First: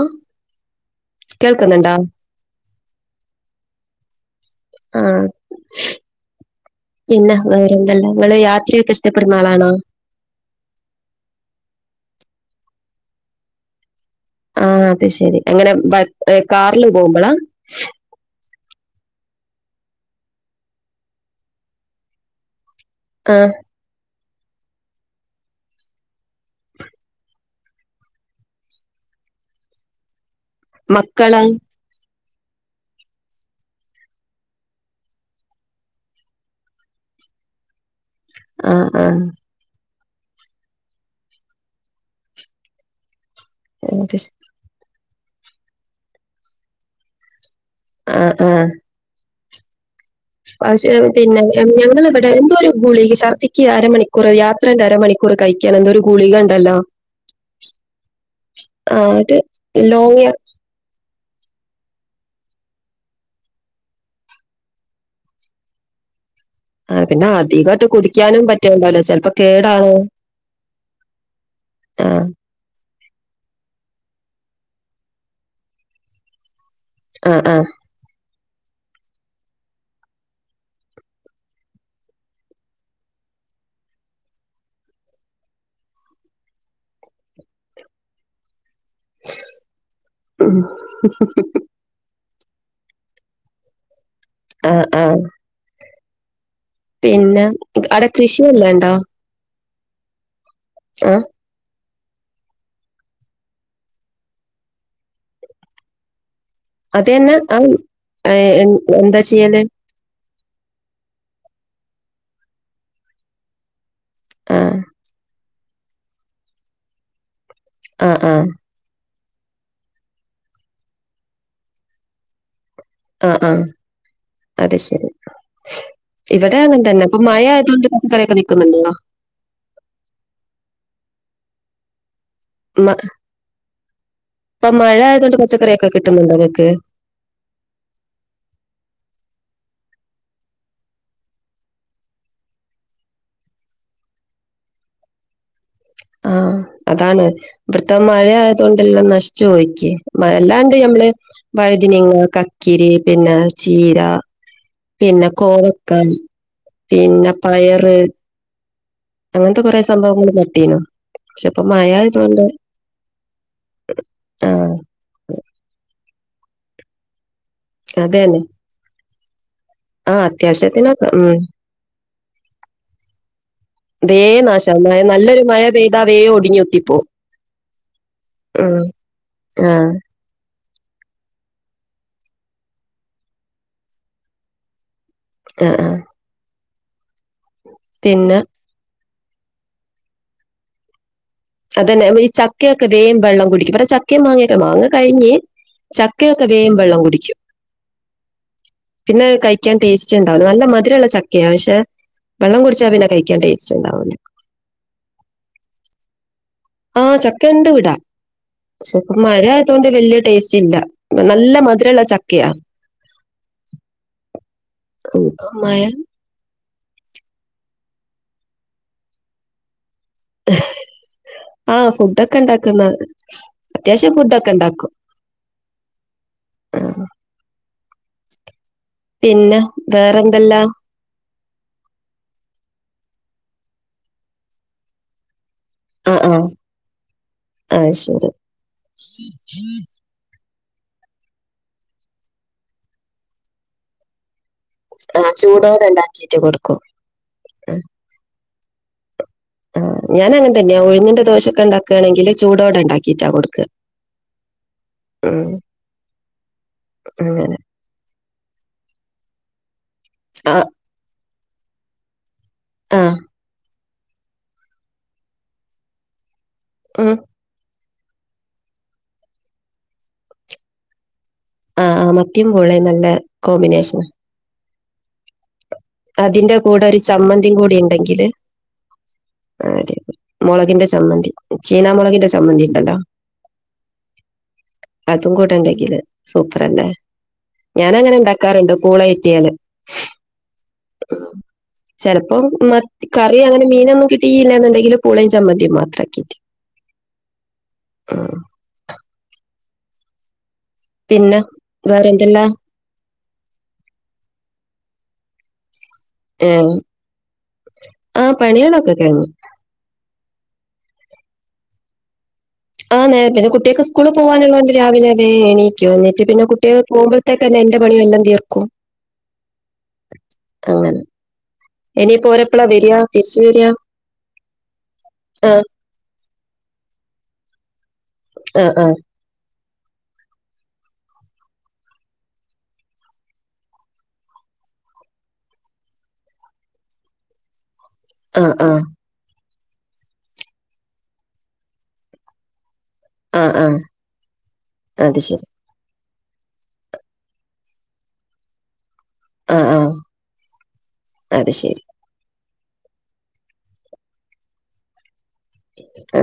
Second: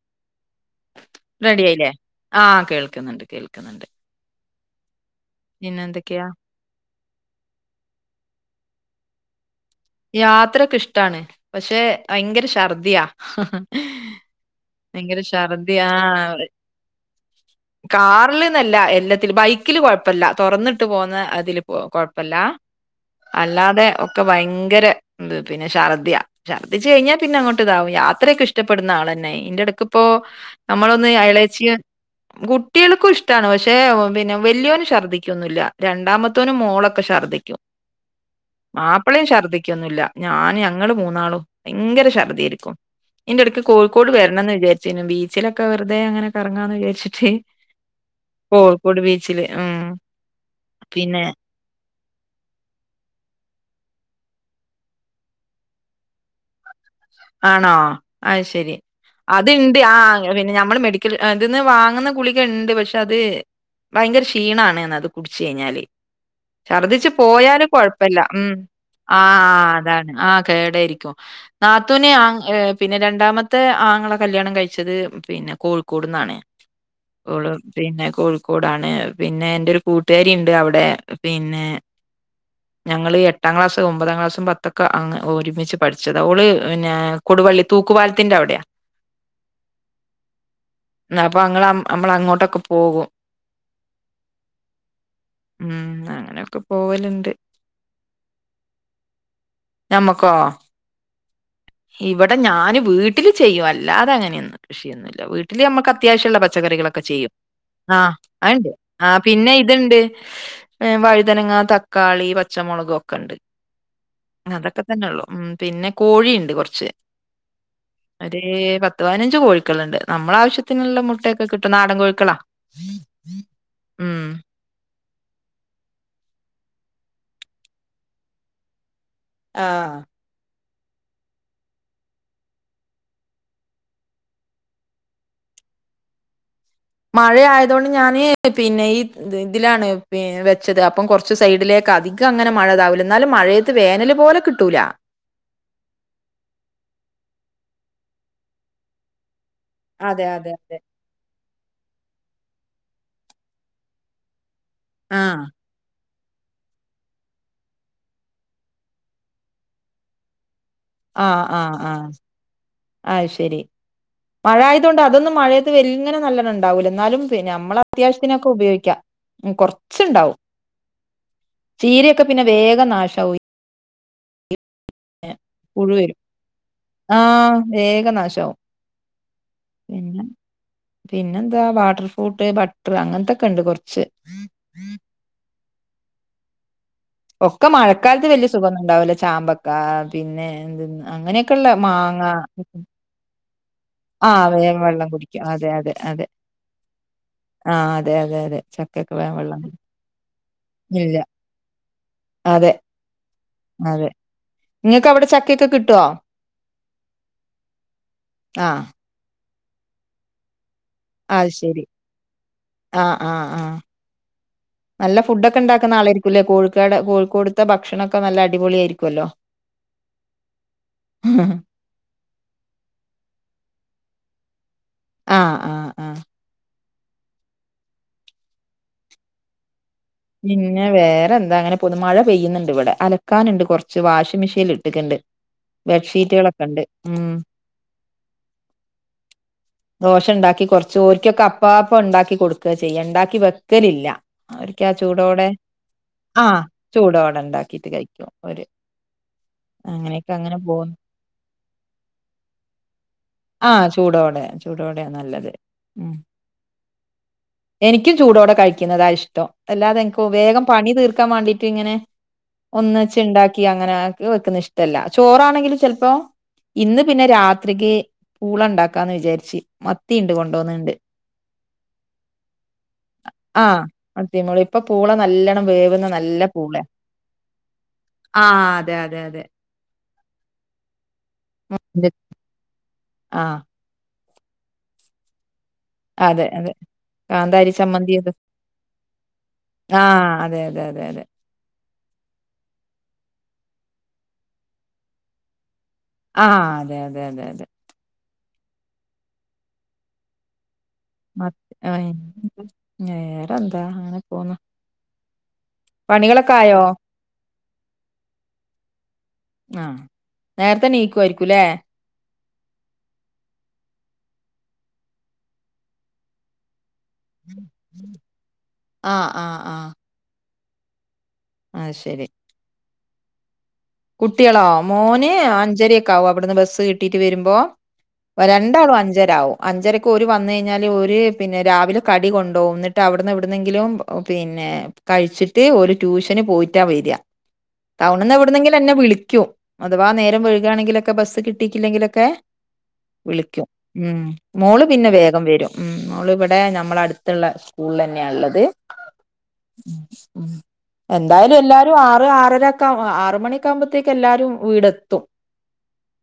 ആ റെഡി ആയില്ലേ കേൾക്കുന്നുണ്ടോ ആ കേ ആ പിന്നെ വേറെന്തല്ല ഇങ്ങള് യാത്രയൊക്കെ ഇഷ്ടപ്പെടുന്ന ആളാണോ യാത്രയൊക്കെ ഇഷ്ടാണ് പക്ഷെ ഭയങ്കര ഛർ ആ അത് ഭയങ്കര ശരി അങ്ങനെ ഛർദിയാ കാറിൽ പോകുമ്പോളാ [unintelligible] ല്ല എല്ലത്തില് ബൈക്കില് കൊഴപ്പല്ല തുറന്നിട്ട് പോന്ന അതില് കൊഴപ്പല്ല ആ അല്ലാതെ ഒക്കെ ഭയങ്കര പിന്നെ ഷർദിയ ഛർദിച്ച് കഴിഞ്ഞാൽ പിന്നെ അങ്ങോട്ട് ഇതാവും യാത്രയൊക്കെ ഇഷ്ടപ്പെടുന്ന ആളന്നെ ഇന്റെ ഇടക്കിപ്പോ നമ്മളൊന്ന് മക്കളാ എളേച്ചി കുട്ടികൾക്കും ഇഷ്ടമാണ് പക്ഷേ പിന്നെ വല്യോന് ഛർദിക്കൊന്നുംല്ല രണ്ടാമത്തോനും മോളൊക്കെ ഷ ഛർദിക്കും ആ ആ മാപ്പിളയും ഛർദ്ദിക്കൊന്നുല്ല ഞാന് ഞങ്ങള് മൂന്നാളും ഭയങ്കര ഛർദിയായിരിക്കും ന്റെ ടക്ക് കോഴിക്കോട് അത് ശ- വരണം എന്ന് വിചാരിച്ചിരുന്നു ബീച്ചിലൊക്കെ വെർതെ ങ്ങനെ കറങ്ങാന്ന് വിചാരിച്ചിട്ട് കോഴിക്കോട് ബീച്ചില് ഉം പശേ പിന്നെ ഞങ്ങ് ഞാങ്ളിവിടെ എന്തോ ഒരു ഗുളിക് ഛർദിക് അരമണി കുറ യാത്രന്റെ അരമണിക്കൂർ കഴിക്കാൻ എന്തൊരു ഗുളികണ്ടല്ലോ ആണോ അഹ്ശെരി അത് അത്ണ്ട് ആ ലോങ് ഇങ്ങൾ പിന്നെ നഞമ്മൾ മെടി - - ക്കല് ഇതിന്ന് വാങ്ങുന്ന കുളിക ണ്ട് പക്ഷെ അത് ഭയങ്കര ക്ഷീണാ ണ്ന്ന് അത് കുടിച്ചഴിഞ്ഞാല് ആ ഛർദിച്ചു പിന്നെ പോയാലും അധികമായിട്ട് കൊഴപ്പല്ല കുടിക്കാനും ഉം പറ്റുന്നുണ്ടാവില്ല ആഹ് ചിലപ്പോ ആ കേടാണോ അതാണ് ആ കേടായിരിക്കും നാത്ത് ആ തുനെ ആർ പിന്നെ രണ്ടാമത്തെ ആങ്ങള കല്ല്യാണം കഴിച്ചത് പിന്നെ കോഴിക്കോട്ന്നാണ്. ആ ഓൾ ആ പിന്നെ കൊൾ കൂടാണ് പിന്നെ എന്റെ ഒരു കൂട്ടുകാരിണ്ട് അവിടെ പിന്നെ ഞങ്ങള് എട്ടാം ക്ലാസ് ഒമ്പതാം ക്ലാസും പത്തൊക്കെ അങ് ഒരുമിച്ച് പഠിച്ചത അവള് പിന്നെ കൊടുവള്ളി തൂക്കുപാലത്തിന്റെ അവിടെയാ ഉം. ന്നാപ്പൊ അങ്ങള് അമ്മള അങ്ങോട്ട ക്കെ പോകും ആ ആ ഉം അങ്ങനെയൊക്കെ പോവലുണ്ട് പിന്നെ അടെ കൃഷിയല്ലണ്ടോ? നമക്കോ? ആ ഇവിടെ ഞാൻ വീട്ടില് ചെയ്യും അല്ലതേ അങ്ങനെയൊന്നും കൃഷിയൊന്നുംല്ല വീട്ടില് അമ്മക്കത്യാവശ്യമുള്ള പച്ചക്കറികളൊക്കെ അത് ചെയ്യും തന്നെ ആ ഏ, അണ്ട് എൻ- ആ എന്താ പിന്നെ ചെയ്യല് ഇത്ണ്ട് വഴുതനങ്ങ തക്കാളി പച്ചമൊളക് ഒക്കെ ണ്ട് ആ അതൊക്കെ തന്നെള്ളു ഉം പിന്നെ കോഴിണ്ട് കൊർച്ച് ആ ആ അതേ പ പ പതിനഞ്ച് കോഴിക്കളുണ്ട് നമ്മള ആവശ്യത്തിനുള്ള മുട്ടയൊക്കെ കിട്ടും നാടൻ കോഴിക്കളാ ആ ആ ഉം അത് ശരി ഇവിടെ അങ്ങൻതന്ന പം മഴ ആയതുഓണ്ട് പറച്ചക്കറിയൊക്കെ നിക്കുന്നുണ്ടോ? ആ മ ഇപ്പൊ മഴ ആയത കൊണ്ട് പച്ചക്കറിയൊക്കെ കിട്ടുന്ന്ണ്ടോ ഇങ്ങക്ക്? മഴ ആയതൊണ്ട് ഞാന് പിന്നെ ഈ ഇതിലാണ് വെച്ചത് അപ്പം കൊർച്ച് സൈഡിലേക്ക് ക്കാ അധിക അങ്ങനെ മഴതാവുല ന്നാലും മഴയത്ത് വേനല് പോലെ കിട്ടൂല ആ അതാണ് ഇവിടുത്തെ മഴ ആയതോണ്ടല്ലാം നഷ് ചോയ്ക്കേ അതെ അതെ മയല്ലാണ്ട് അതെ ഞമ്മള് വൈദിന്ങ്ങ കാ കിരി പിന്നെ ചീര പിന്നെ ആഹ് കോവക്കൽ പിന്നെ പയറ് അങ്ങനത്തെ കുറെ സംഭവങ്ങൾ പട്ടീകണ് പക്ഷെപ്പ മഴ ആതോണ്ട് ആശെരി മഴ ആയതുകൊണ്ട് അതൊന്നും മഴയത് വെൽങ്ങനെ നല്ലണ്ണം ണ്ടാവൂല ന്നാലും അമ്മള അത് തന്നെ അത്യാവശ്യത്തിനൊക്കെ ഉപയോഗിക്കാം പിന്നെ ആ കൊർച്ച്ണ്ടാവും. അത്യാവശ്യത്തിനൊക്കെ ഉം ചീരയൊക്കെ പിന്നെ വേഗം നാശവും തേ നാശ മഴ നല്ലൊരു മഴ പുഴു പെയ്താ വേ വരും ഒടിഞ്ഞുത്തിപ്പോവു ആഹ് വേഗം നാശാവും ആ ആ പിന്നെ പിന്നെന്താ വാട്ടർ ഫ്രൂട്ട് ബട്ട്ർ അങ്ങനത്തൊക്കെണ്ട് കൊർച്ച് ആ ആ ഒക്കെ മഴക്കാലത്ത് പിന്നെ വെലിയ സുഖോന്ന് ഉണ്ടാവുല ചാമ്പക്ക പിന്നെ എ അങ്ങനെയെ ക്ക്ള്ള അതന്നെ മാങ്ങ ഈ ചക്കയൊക്കെ വേഗം വെള്ളം കുടിക്കും ഇവിടെ ചക്കയും ആ മാങ്ങയൊക്കെ വേഗം മാങ്ങ വെള്ളം കഴിഞ്ഞ് കുടിക്കും അതെ അതെ അതെ ചക്കയൊക്കെ വേഗം വെള്ളം കുടിക്കും ആ അതെ അതെ അതെ ചക്കക്കെ പിന്നെ വേൻ വെള്ളം കഴിക്കാൻ ടേസ്റ്റ് നല്ല മധുരള്ള ഇല്ല ചക്കയ പക്ഷെ വെള്ളം കുടിച്ചാ പിന്നെ കഴിക്കാൻ ടേസ്റ്റ്ണ്ടാവുലാ നിങ്ങക്ക് അവിടെ ചക്കയൊക്കെ കിട്ടുവോ? ആ ചക്ക ഇണ്ടിവിടാ ആ പക്ഷേപ്പ മഴ ആയതൊണ്ട് വെല്ല്യ ടേസ്റ്റ് ഇല്ല. അത് നല്ല ശരി മധുരമുള്ള ചക്കയാ. ആ ആ ആ നല്ല ഉം, ഇപ്പൊ ഫുഡോക്കെ മഴ ഉണ്ടാക്കുന്ന ആളായിരിക്കൂല്ലേ കോഴി അടെ കോഴിക്കോടത്തെ ഭക്ഷണമൊക്കെ നല്ല അടിപൊളിയാരിക്കുമല്ലോ. ആ ഫുഡൊക്കെ ഇണ്ടാക്കുന്നോ അത്യാവശ്യം ഫുഡൊക്കെ ഇണ്ടാക്കും. ആ ആ ആ ആ പിന്നെ വേറെന്തല്ല പിന്നെ വേറെന്താ അങ്ങനെപോന്നു മഴ പെയ്യുന്നുണ്ട് ഇവിടെ. അല ക്കാനുണ്ട് കൊറച്ച് വാഷിംഗ് മെഷീനിൽ ഇട്ടിട്ടുണ്ട്. ആ ആ ബെഡ്ഷീറ്റുകളൊക്കെ ഉണ്ട് ഉം ആഹ് ശരി. [inaudible] കൊറച്ചോർക്കൊക്കെ അപ്പാപ്പം ഉണ്ടാക്കി കൊടുക്കുവാ ചെയ്യ, ഉണ്ടാക്കി വെക്കലില്ല... ക്ക ആഹ് ചൂടോടെ? ഉണ്ടാക്കിയിട്ട് ആ കൊടുക്കും. ചൂടോടെ ഉം. ഉണ്ടാക്കീട്ട് കഴിക്കും ഓരു ആഹ് ഞാനും അങ്ങനെ തന്നെയാ ഉഴുന്നിന്റെ ദോശൊക്കെ ഉണ്ടാക്കയാണെങ്കില് ചൂടോടെ ഉണ്ടാക്കിട്ടാ കൊടുക്ക. ടോടെയ നല്ലത് മം. അങ്ങനെ. എനിക്കും ചൂടോടെ കഴിക്കുന്നതാ ഇഷ്ടം അല്ലാതെ എനിക്ക വേഗം ആഹ് പണി തീർക്കാൻ വാണ്ടീട്ട് ഇങ്ങനെ ആഹ് ഒന്നച്ച് ഉണ്ടാക്കി അങ്ങനെ ആക്കി വെക്കുന്ന ഇഷ്ടല്ല ചോറാണെങ്കില് ചെലപ്പോ ഇന്ന് ഉം. പിന്നെ രാത്രിക്ക് പൂളണ്ടാക്കാന്ന് വിചാരിച്ച് മത്തിണ്ട് കൊണ്ടോന്നണ്ട്. ആഹ് മത്തീം പൂളേം നല്ല കോമ്പിനേഷനാ. മത്തീം, പൂളേം, ഇപ്പ പൂള നല്ല വേവുന്ന അതിന്റെ പൂളെ കൂടെ ഒരു ചമ്മന്തിയും കൂടി ഉണ്ടെങ്കില് ആഹ് അതെ അതെ അതെ അടി.. മുളകിന്റെ ചമ്മന്തി ചീനാ മുളകിന്റെ ചമ്മന്തി ഉണ്ടല്ലോ? ആ അതും കൂട്ടണ്ടായി. [unintelligible] അതെ അതെ സൂപ്പർല്ലേ കാന്താരി ചമ്മന്തി ഞാനങ്ങനെ അത് ഉണ്ടാക്കാറുണ്ട് പൂള കിട്ടിയാല്. ആഹ് അതെ അതെ അതെ. ചിലപ്പം മത്തി കറി അങ്ങനെ മീനൊന്നും കിട്ടിയില്ല എന്നുണ്ടെങ്കില് പുളയും ചമ്മന്തി മാത്ര ആ അതെ അതെ അതെ അതെ ഉം. പിന്നെ മത്തി വേറെ എന്തെല്ലാ? വേറെന്താ അങ്ങനെ പോന്ന്. പണികളൊക്കെ ഏഹ് ആയോ? ആ പണികളൊക്കെ കഴിഞ്ഞു. ആ. നേരത്തെ നീക്കുവായിരിക്കൂലെ. ആ നേരത്തിനു കുട്ടികൾക്ക് സ്കൂളി പോവാനുള്ളതോണ്ട് രാവിലെ വേം എണീക്കു എന്നിട്ട് പിന്നെ കുട്ടിക പോകുമ്പഴത്തേക്ക് തന്നെ എന്റെ പണി എല്ലാം തീർക്കും ആഹ് ആഹ് ആഹ് അങ്ങനെ അത് ശരി ഇനിപ്പോരെപ്പളാ വരിയാ തിരിച്ചു വരിയാ കുട്ടികളോ, മോന് അഞ്ചരയൊക്കെ ആവും അവിടുന്ന് ബസ്സ് കിട്ടീട്ട് വരുമ്പോ. ആ ആ രണ്ടാളും അഞ്ചരാവും. അഞ്ചരക്ക് ഓര് വന്നുകഴിഞ്ഞാല് ഓരു പിന്നെ രാവിലെ കടി കൊണ്ടോവും എന്നിട്ട് അവിടുന്ന് എവിടുന്നെങ്കിലും പിന്നെ.. ഏ കഴിച്ചിട്ട് ഓരു ട്യൂഷന് പോയിട്ടാ വര്യ. ടൗണിന്ന് ആ എവിടുന്നെങ്കിലും എന്നെ വിളിക്കും അഥവാ നേരം വൈകാണെങ്കിലൊക്കെ ബസ്സ് കിട്ടീക്കില്ലെങ്കിലൊക്കെ ആ ആ ആ വിളിക്കും ഉം മോള് പിന്നെ അത് വേഗം ശരി. വരും ഉം. മോളിവിടെ നമ്മള അടുത്തുള്ള സ്കൂളിലന്നെയാ ഉള്ളത് ആ ആ ഉം ഉം അത് എന്തായാലും ശരി. എല്ലാരും ആറ് ആറരാക്കെ, ആറ് മണി ക്കാവുമ്പോത്തേക്ക് എല്ലാരും വീടെത്തും. ആ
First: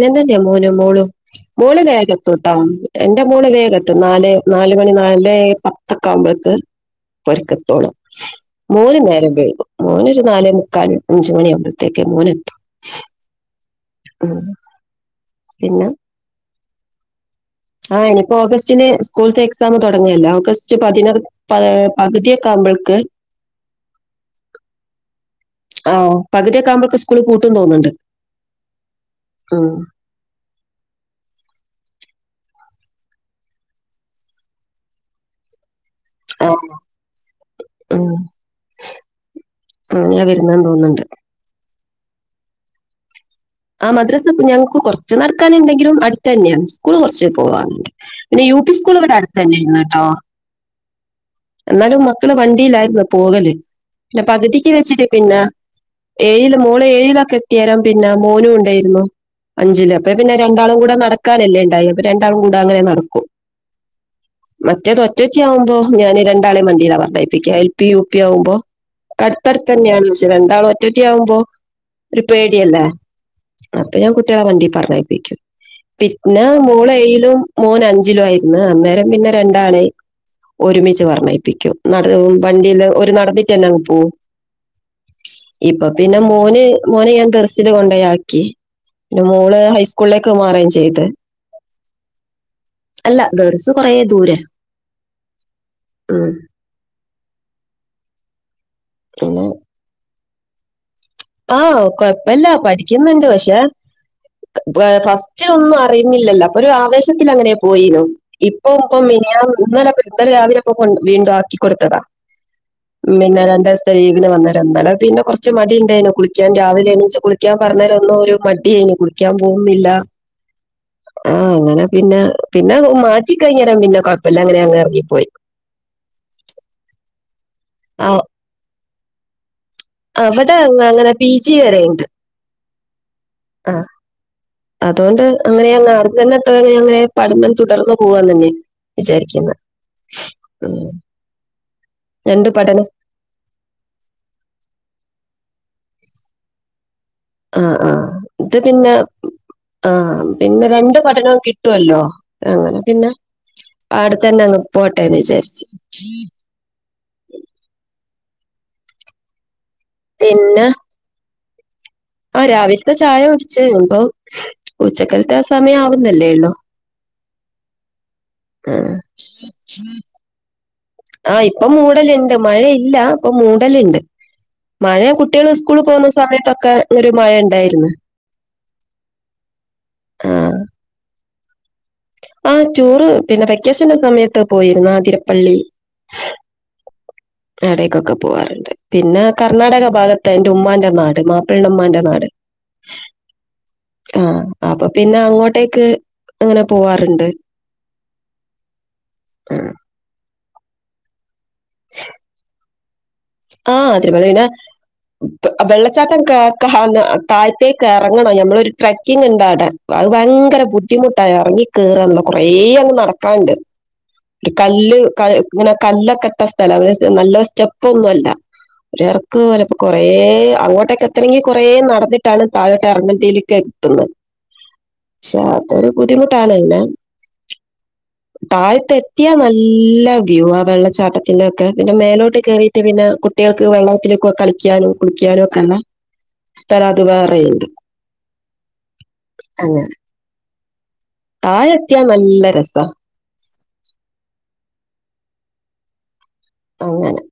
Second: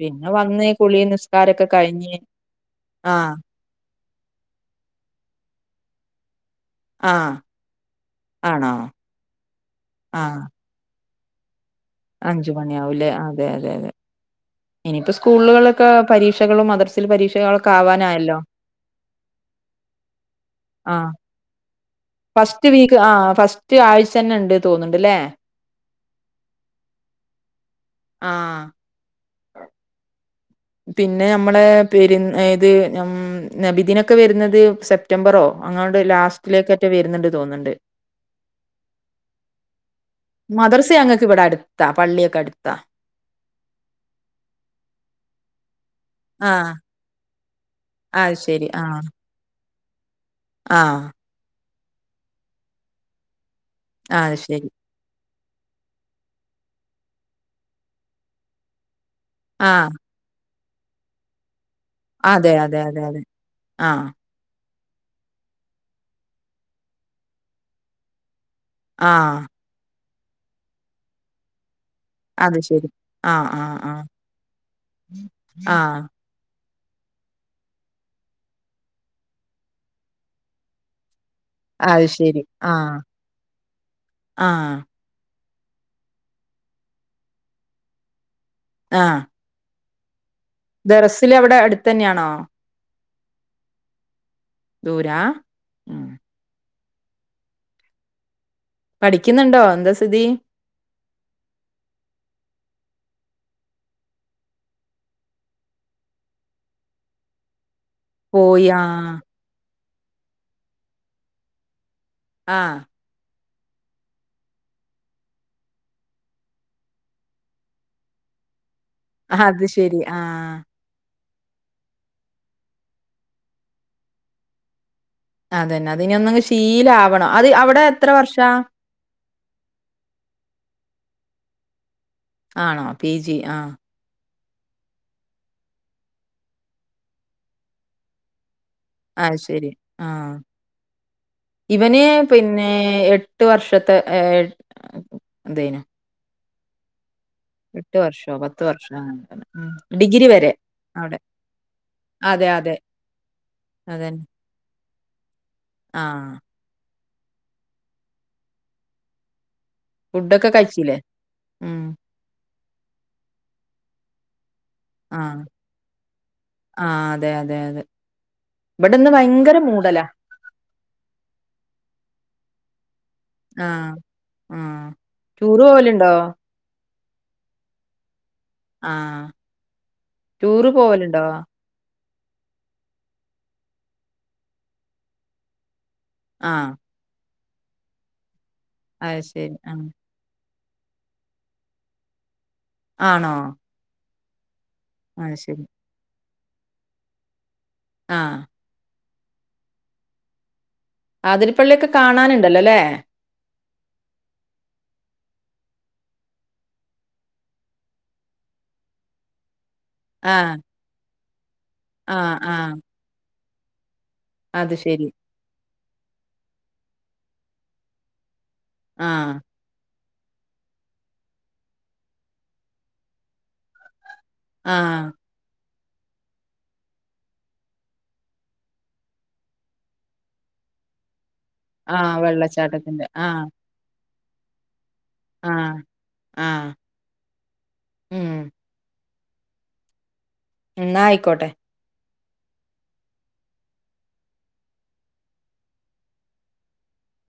പിന്നെ വന്ന് മോനും കുളി മോളും. നിസ്കാരൊക്കെ മോള് കഴിഞ്ഞ് വേഗത്തുട്ടോ, എന്റെ ആഹ് മോള് വേഗം നാല്, നാല് നാലുമണി നാല് പത്തൊക്കെ ആവുമ്പളെക്ക് ആഹ് ഓരൊക്കെത്തോളു, ആണോ മോന് നേരം വൈകും മോനൊരു നാലേ മുക്കാല് അഞ്ച് മണി ആവുമ്പ.. അഞ്ചു മണിയാവൂലേ, അതെ അതെ അതെ. ഉം ഇനിയിപ്പോ പിന്നെ സ്കൂളുകളൊക്കെ പരീക്ഷകളും മദരസേല് പരീക്ഷ ആ ഇനിയിപ്പോ ഓഗസ്റ്റിന് സ്കൂളത്തെ എക്സാം തുടങ്ങുവല്ലേ ഓഗസ്റ്റ് ആഹ് പതിനൊ പ.. പകുതിയൊക്കെ ഫസ്റ്റ് വീക്ക്, ആകുമ്പോൾക്ക് ആ ഫസ്റ്റ് ആഴ്ച തന്നെ ഉണ്ട് തോന്നുന്നുണ്ട്ല്ലേ ആ പകുതിയൊക്ക ആകുമ്പോത്തേക്ക് സ്കൂള് പൂട്ടൂന്ന് തോന്നുന്നുണ്ട് ആഹ് ആ.. പിന്നെ നമ്മള് പെരുന്ന് ഇത് ഞം നബിദിനൊക്കെ വരുന്നത് സെപ്റ്റംബറോ അങ്ങാ ആ ലാസ്റ്റിലേക്കറ്റെ വരുന്നുണ്ട് തോന്നണ്ട്. ഉം അങ്ങനെ വരുന്നെന്ന് മദറസ തോന്നുന്നുണ്ട് അങ്ങക്ക് ഇവിടെ അടുത്താ, പള്ളിയൊക്കെ അടുത്താ. ആ മദ്രസ ഇപ്പ ഞങ്ങക്ക് കുറച്ച് നടക്കാനുണ്ടെങ്കിലും അടുത്തന്നെയാണ് ആഹ് സ്കൂള് കുറച്ച് പോവാം.. അത് പിന്നെ യു ശരി പി സ്കൂൾ ഇവിടെ അടുത്ത് തന്നെയായിരുന്നൂട്ടോ. ആ എന്നാലും മക്കള് വണ്ടിയിലായിരുന്നു പോകല് പിന്നെ അത് ശരി പകുതിക്ക് വെച്ചിട്ട് പിന്നെ ഏഴില് മോള് ഏഴിലൊക്കെ എത്തിയേരം പിന്നെ മോനും ഉണ്ടായിരുന്നു, അഞ്ചില്. ആഹ് അപ്പൊ പിന്നെ രണ്ടാളും കൂടെ നടക്കാനല്ലേ ണ്ടായേ അപ്പൊ രണ്ടാളും അതെ കൂടെ അതെ അങ്ങനെ അതെ അതെ നടക്കും. ആഹ് മറ്റേത് ഒറ്റൊറ്റയാവുമ്പോ ഞാന് രണ്ടാളേം വണ്ടിയിലാ പറഞ്ഞയപ്പിക്ക എൽ പി യു പി ആവുമ്പോ ആഹ് അടുത്തടുത്ത് തന്നെയാണന്നോച്ച് രണ്ടാളും ഒറ്റയൊറ്റ ആവുമ്പോ ഒരു അത് പേടിയല്ലേ... ശരി. ആഹ് ആഹ് അപ്പൊ ആഹ് ഞാൻ കുട്ടികളെ വണ്ടീ പറഞ്ഞയപ്പിക്കും ആഹ് പിന്നെ മോളെ ഏയിലും മോന് അഞ്ചിലും ആയിരുന്നു. അന്നേരം പിന്നെ രണ്ടാളേം ഒരുമിച്ച് വറ ത്തിക്കും അത് നടന്ന് ശരി. വണ്ടീല് ആഹ് ഓര് നടന്നിട്ടന്നെ അങ്ങ് പോകും. ആഹ് ഇപ്പൊ പിന്നെ മോന് മോനെ ഞാൻ ദർസില് കൊണ്ടോയാക്കി പിന്നെ മോള് ഹൈസ്കൂളിലേ ദർസില് അവിടെ അടുത്തന്നെയാണോ? അല്ല ദർസ് കൊറേ ദൂരെ. ദൂരാ..? ഉം ഉം പിന്നെ പഠിക്കുന്നുണ്ടോ എന്താ സ്ഥിതി? ആ കൊഴപ്പില്ല പഠിക്കുന്നുണ്ട്. പക്ഷേ ഫസ്റ്റ് ഒന്നും അറിയുന്നില്ലല്ലോ അപ്പൊ ഒരു ആവേശത്തിലങ്ങനെ പോയിനു പോയി ഇപ്പോപ്പം ആഹ് മിനിയാൻ ഇന്നല പ ഇന്നലെ രാവിലെ അപ്പൊ കൊ വീണ്ടും ആക്കി കൊടുത്തതാ. ആഹ് ഉംപിന്നെ രണ്ടു ദിവസത്തെ ലീവിന് വന്നതാ. ഇന്നലെ പിന്നെ കൊറച്ച് മടി ഉണ്ടേനു കുളിക്കാൻ രാവിലെ എണീച്ച് കുളിക്കാൻ പറഞ്ഞാലൊന്നും ഒരു മടി അയ്ന് കുളിക്കാൻ അത് പോകുന്നില്ല. ശരി ആഹ് ആ അങ്ങനെ പിന്നെ പിന്നെ മാറ്റിക്കഴിഞ്ഞേരം പിന്നെ കൊഴപ്പല്ലാ. അങ്ങനെ അങ്ങ് ഇറങ്ങി അതന്നെ അതിനി ഒന്നങ്ങ് ശീലാവണം. അത് അവിടെ എത്ര വർഷാ? അവടെ അങ്ങനങ്ങനെ പീ ജി വരേണ്ട്. ആണോ? പി ജി ആ അതുകൊണ്ട് അങ്ങനെ അങ്ങ് [unintelligible] അങ്ങനെ പഠനം തുടർന്നു പോവാൻ തന്നെ ആ വിചാരിക്കുന്നത് ശരി ആ.. ഉം. ഇവന് രണ്ട് പിന്നെ പഠന എട്ട് വർഷത്തെ ഏ എന്തേനു ആ ആ എട്ട് വർഷോ ഇത് പത്ത് പിന്നെ വർഷോ അങ്ങനെ എന്തോ ഉം ആ ഡിഗ്രി വരെ പിന്നെ അവിടെ രണ്ടുപഠനോം കിട്ടുവല്ലോ. അതെ, അതെ. അങ്ങനെ പിന്നെ അ അതന്നെ. ആ. ഫുഡൊക്കെ പിന്നെ കഴിച്ചൂലേ? ഉം. ആ രാവിലത്തെ ചായ കുടിച്ച് അമ്പോ ആ. ഉച്ചക്കലത്തെ സമയം ആവുന്നല്ലേ ള്ളൂ. ആ. അതെ അതെ അതെ ആ.. ഇബടെന്ന് ഭയങ്കര മൂടലാ. ആ ഇപ്പൊ മൂടലുണ്ട് മഴയില്ല ഇപ്പൊ ആ. മൂടലുണ്ട്. ആ. മഴെയാ കുട്ടികള് ടൂറ് ഉസ്കൂളി പോകുന്ന പോവലുണ്ടോ? സമയത്തൊക്കെ ഒരു മഴേണ്ടായിരുന്നു. ആ.. ടൂറ് പോവലുണ്ടോ? ആ ടൂറ് പിന്നെ വെക്കേഷന്റെ സമയത്ത് പോയിരുന്നു ആതിരപ്പള്ളി ആ എടക്കൊക്കെ പോകാറുണ്ട് അത് പിന്നെ ശരി. ആ. കർണ്ണാടക ഭാഗത്ത [unintelligible] ന്റെ ഉമ്മാന്റെ നാട് മാപ്പിൾടെ ഉമ്മാന്റെ നാട് ആണോ? ആ അപ്പൊ പിന്നെ അത് ശരി. അങ്ങോട്ടേക്ക് അങ്ങനെ പോവാറുണ്ട്. ആഹ് [inaudible] ആതിരപ്പള്ളിയൊക്കെ കാണാനുണ്ടല്ലോ അല്ലേ? ആ ആതിരപ്പള്ളി [unintelligible] വെള്ളച്ചാട്ടം [unintelligible] താഴത്തേക്ക് ഇറങ്ങണം നമ്മളൊരു ട്രക്കിങ് ഇണ്ടവിടെ അത് ആ. ഭയങ്കര ബുദ്ധിമുട്ടായി ഇറങ്ങി ആ, കേറുന്നുള്ള കുറേ ആ. അങ്ങ് നടക്കാനുണ്ട്. ഒരു അത് കല്ല് ശരി. ക ഇങ്ങനെ കല്ലൊക്കെട്ട സ്ഥലം അ നല്ല സ്റ്റെപ്പ ഒന്നും അല്ല. ആ. ഒരറക്ക് [unintelligible] കുറേ അങ്ങോട്ടൊക്കെ എത്തണമെങ്കിൽ കൊറേ നടന്നിട്ടാണ് താഴോട്ടെ ഇറങ്ങഹത്തിലേക്ക് എത്തുന്നത്. ആഹ ഒരു ബുദ്ധിമുട്ടാണ് പിന്നെ. താഴത്തെ എത്തിയായ നല്ല വ്യൂ ആ വെള്ളച്ചാട്ട പിന്നൊക്കെ പിന്നെ ആ. മേലോട്ട് കേറിയിട്ട് പിന്നെ വെള്ളച്ചാട്ടത്തിന്റെ. ആ. കുട്ടികൾക്ക് വെള്ളത്തിലേക്കൊക്കെ കളിക്കാനും. കുളിക്കാനും ആ. ഒക്കെയള്ള ആ. സ്ഥലത് വേറെയുണ്ട്. മ്മ്. അങ്ങനെ! ന്നാ ആയിക്കോട്ടെ. താഴെത്തിയാ നല്ല രസാ. അങ്ങനെ